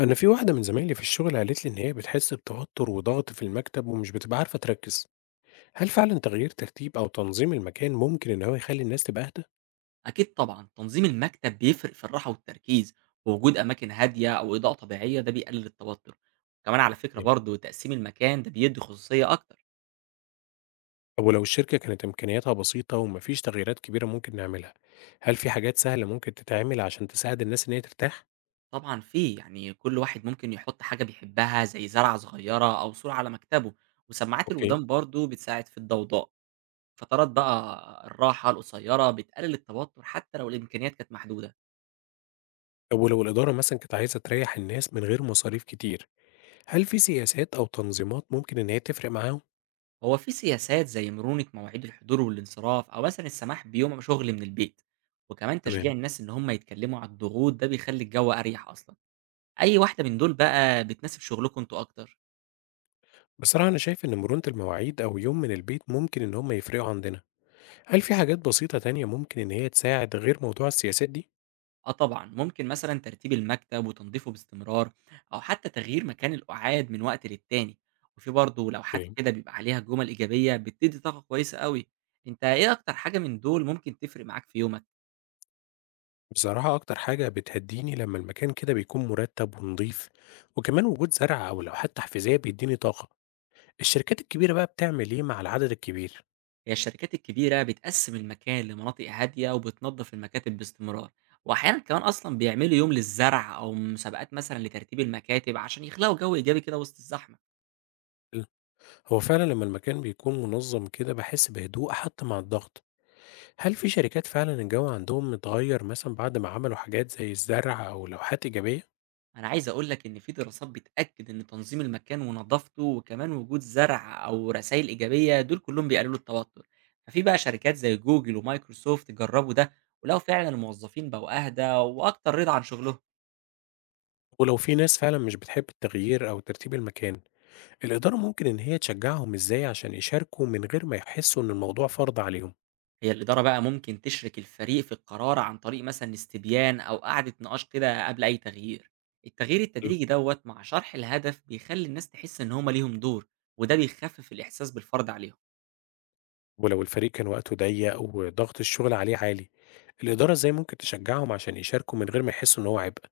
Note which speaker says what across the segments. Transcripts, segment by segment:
Speaker 1: أنا في واحدة من زمايلي في الشغل قالت لي إن هي بتحس بتوتر وضغط في المكتب ومش بتبقى عارفة تركز، هل فعلا تغيير ترتيب أو تنظيم المكان ممكن إن هو يخلي الناس تبقى أهدى؟
Speaker 2: أكيد طبعًا، تنظيم المكتب بيفرق في الراحة والتركيز، ووجود أماكن هادية أو إضاءة طبيعية ده بيقلل التوتر، كمان على فكرة
Speaker 1: إيه؟
Speaker 2: برضه تقسيم المكان ده بيدّي خصوصية أكتر.
Speaker 1: طب ولو الشركة كانت إمكانياتها بسيطة ومفيش تغييرات كبيرة ممكن نعملها، هل في حاجات سهلة ممكن تتعمل عشان تساعد الناس إن هي ترتاح؟
Speaker 2: طبعًا في يعني كل واحد ممكن يحط حاجة بيحبها زي زرعة صغيرة أو صورة على مكتبه، وسماعات
Speaker 1: اوكي.
Speaker 2: الودان برضه بتساعد في الضوضاء. فترات بقى الراحة القصيرة بتقلل التوتر حتى لو الإمكانيات كانت محدودة.
Speaker 1: طب ولو الإدارة مثلا كانت عايزة تريح الناس من غير مصاريف كتير، هل في سياسات أو تنظيمات ممكن إن هي تفرق معاهم؟
Speaker 2: هو في سياسات زي مرونة مواعيد الحضور والانصراف أو مثلا السماح بيوم شغل من البيت، وكمان تشجيع
Speaker 1: تمام.
Speaker 2: الناس إن هم يتكلموا عن الضغوط ده بيخلي الجو أريح أصلا. أي واحدة من دول بقى بتناسب شغلكم أنتوا أكتر؟
Speaker 1: بصراحة أنا شايف إن مرونة المواعيد أو يوم من البيت ممكن إن هم يفرقوا عندنا. هل في حاجات بسيطة تانية ممكن إن هي تساعد غير موضوع السياسات دي؟
Speaker 2: أه طبعا ممكن مثلا ترتيب المكتب وتنظيفه باستمرار، أو حتى تغيير مكان القعاد من وقت للتاني، وفي برضه لوحات
Speaker 1: اوكي.
Speaker 2: كده بيبقى عليها جمل إيجابية بتدي طاقة كويسة قوي. أنت إيه أكتر حاجة من دول ممكن تفرق معاك في يومك؟
Speaker 1: بصراحة أكتر حاجة بتهديني لما المكان كده بيكون مرتب ونظيف، وكمان وجود زرع أو لوحات تحفيزية بيديني طاقة. الشركات الكبيرة بقى بتعمل إيه مع العدد الكبير؟
Speaker 2: هي الشركات الكبيرة بتقسم المكان لمناطق هادية وبتنظف المكاتب باستمرار، وأحيانا كمان أصلا بيعملوا يوم للزرع أو مسابقات مثلا لترتيب المكاتب عشان يخلقوا جو إيجابي كده وسط الزحمة.
Speaker 1: حلو. هو فعلا لما المكان بيكون منظم كده بحس بهدوء حتى مع الضغط. هل في شركات فعلا الجو عندهم متغير مثلا بعد ما عملوا حاجات زي الزرع أو لوحات إيجابية؟
Speaker 2: أنا عايز أقولك إن في دراسات بتأكد إن تنظيم المكان ونظافته وكمان وجود زرع أو رسائل إيجابية دول كلهم بيقللوا التوتر، ففي بقى شركات زي جوجل ومايكروسوفت جربوا ده ولقوا فعلا الموظفين بقوا أهدى وأكتر رضا عن شغلهم.
Speaker 1: ولو في ناس فعلا مش بتحب التغيير أو ترتيب المكان، الإدارة ممكن إن هي تشجعهم إزاي عشان يشاركوا من غير ما يحسوا إن الموضوع فرض عليهم؟
Speaker 2: هي الإدارة بقى ممكن تشرك الفريق في القرار عن طريق مثلًا استبيان أو قعدة نقاش كده قبل أي تغيير. التغيير
Speaker 1: حلو.
Speaker 2: التدريجي دوّة مع شرح الهدف بيخلّي الناس تحس إن هم ليهم دور، وده بيخفف الإحساس بالفرض عليهم.
Speaker 1: ولو الفريق كان وقته ضيق وضغط الشغل عليه عالي، الإدارة إزاي ممكن تشجعهم عشان يشاركوا من غير ما يحسوا إن هو عبء؟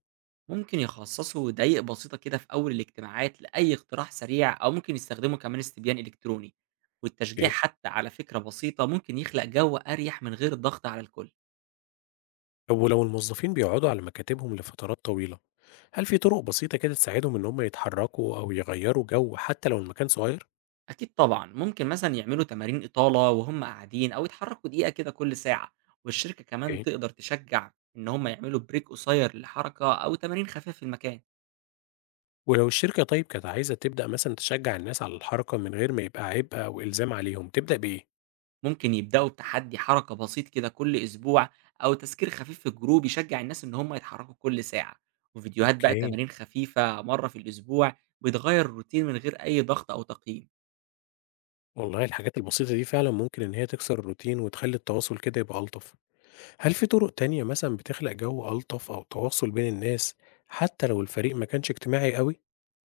Speaker 2: ممكن يخصصوا دقايق بسيطة كده في أول الاجتماعات لأي اقتراح سريع، أو ممكن يستخدموا كمان استبيان إلكتروني، والتشجيع
Speaker 1: يعني،
Speaker 2: حتى على فكرة بسيطة ممكن يخلق جو أريح من غير الضغط على الكل.
Speaker 1: طب ولو الموظفين بيقعدوا على مكاتبهم لفترات طويلة، هل في طرق بسيطة كده تساعدهم إن هم يتحركوا أو يغيروا جو حتى لو المكان صغير؟
Speaker 2: أكيد طبعًا، ممكن مثلًا يعملوا تمارين إطالة وهُم قاعدين أو يتحركوا دقيقة كده كل ساعة، والشركة كمان
Speaker 1: اوكي.
Speaker 2: تقدر تشجع إن هُم يعملوا بريك قصير للحركة أو تمارين خفيفة في المكان.
Speaker 1: ولو الشركة طيب كانت عايزة تبدأ مثلا تشجع الناس على الحركة من غير ما يبقى عبء أو إلزام عليهم، تبدأ بإيه؟
Speaker 2: ممكن يبدأوا بتحدي حركة بسيط كده كل أسبوع، أو تذكير خفيف في الجروب يشجع الناس إن هُم يتحركوا كل ساعة، وفيديوهات بقى
Speaker 1: اوكي.
Speaker 2: تمارين خفيفة مرة في الأسبوع بتغيّر الروتين من غير أي ضغط أو تقييم.
Speaker 1: والله الحاجات البسيطة دي فعلا ممكن إن هي تكسر الروتين وتخلي التواصل كده يبقى ألطف. هل في طرق تانية مثلا بتخلق جو ألطف أو تواصل بين الناس حتى لو الفريق ما كانش اجتماعي قوي؟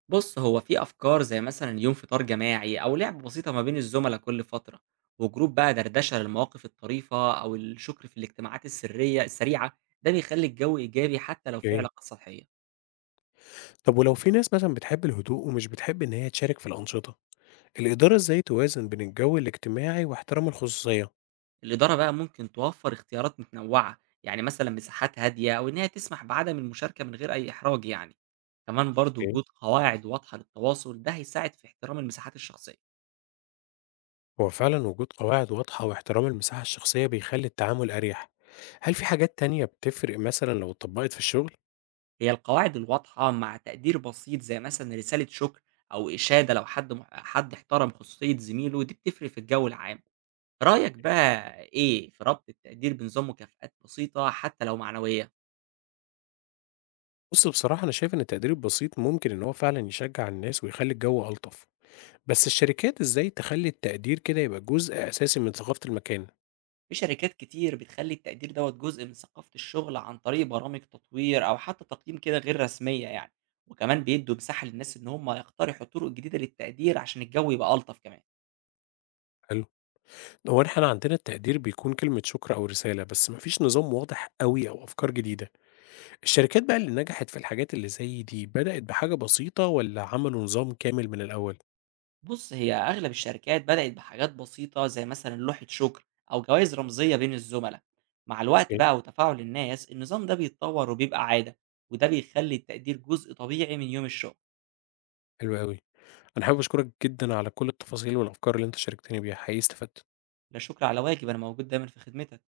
Speaker 2: بص هو في أفكار زي مثلا يوم فطار جماعي أو لعبة بسيطة ما بين الزملاء كل فترة، وجروب بقى دردشة للمواقف الطريفة أو الشكر في الاجتماعات السرية السريعة ده بيخلي الجو إيجابي حتى لو في
Speaker 1: يعني،
Speaker 2: علاقات سطحية.
Speaker 1: طب ولو في ناس مثلا بتحب الهدوء ومش بتحب إن هي تشارك في الأنشطة، الإدارة إزاي توازن بين الجو الاجتماعي واحترام الخصوصية؟
Speaker 2: الإدارة بقى ممكن توفر اختيارات متنوعة، يعني مثلا مساحات هادية أو إنها تسمح بعدم المشاركة من غير أي إحراج يعني، كمان برضو
Speaker 1: يعني،
Speaker 2: وجود قواعد واضحة للتواصل ده هيساعد في احترام المساحات الشخصية.
Speaker 1: هو فعلا وجود قواعد واضحة واحترام المساحة الشخصية بيخلي التعامل أريح. هل في حاجات تانية بتفرق مثلا لو اتطبقت في الشغل؟
Speaker 2: هي القواعد الواضحة مع تقدير بسيط زي مثلا رسالة شكر أو إشادة لو حد احترم خصوصية زميله دي بتفرق في الجو العام. رأيك بقى إيه في ربط التقدير بنظام مكافآت بسيطة حتى لو معنوية؟
Speaker 1: بُص، بصراحة أنا شايف إن التقدير البسيط ممكن إن هو فعلًا يشجّع الناس ويخلّي الجو ألطف، بس الشركات إزاي تخلّي التقدير كده يبقى جزء أساسي من ثقافة المكان؟
Speaker 2: في شركات كتير بتخلي التقدير دوت جزء من ثقافة الشغل عن طريق برامج تطوير أو حتى تقييم كده غير رسمية يعني، وكمان بيدوا مساحة للناس إن هم يقترحوا طرق جديدة للتقدير عشان الجو يبقى ألطف كمان.
Speaker 1: حلو. هو إحنا عندنا التقدير بيكون كلمة شكر أو رسالة، بس ما فيش نظام واضح أوي أو أفكار جديدة، الشركات بقى اللي نجحت في الحاجات اللي زي دي بدأت بحاجة بسيطة والّا عملوا نظام كامل من الأول؟
Speaker 2: بُص، هي أغلب الشركات بدأت بحاجات بسيطة زي مثلًا لوحة شكر أو جوايز رمزية بين الزملا، مع الوقت
Speaker 1: أوكي.
Speaker 2: بقى وتفاعل الناس النظام ده بيتطور وبيبقى عادة، وده بيخلي التقدير جزء طبيعي من يوم الشغل.
Speaker 1: حلو أوي، أنا حابب أشكرك جدًا على كل التفاصيل والأفكار اللي أنت شاركتني بيها، حقيقي استفدت.
Speaker 2: لا شكر على واجب، أنا موجود دايمًا في خدمتك.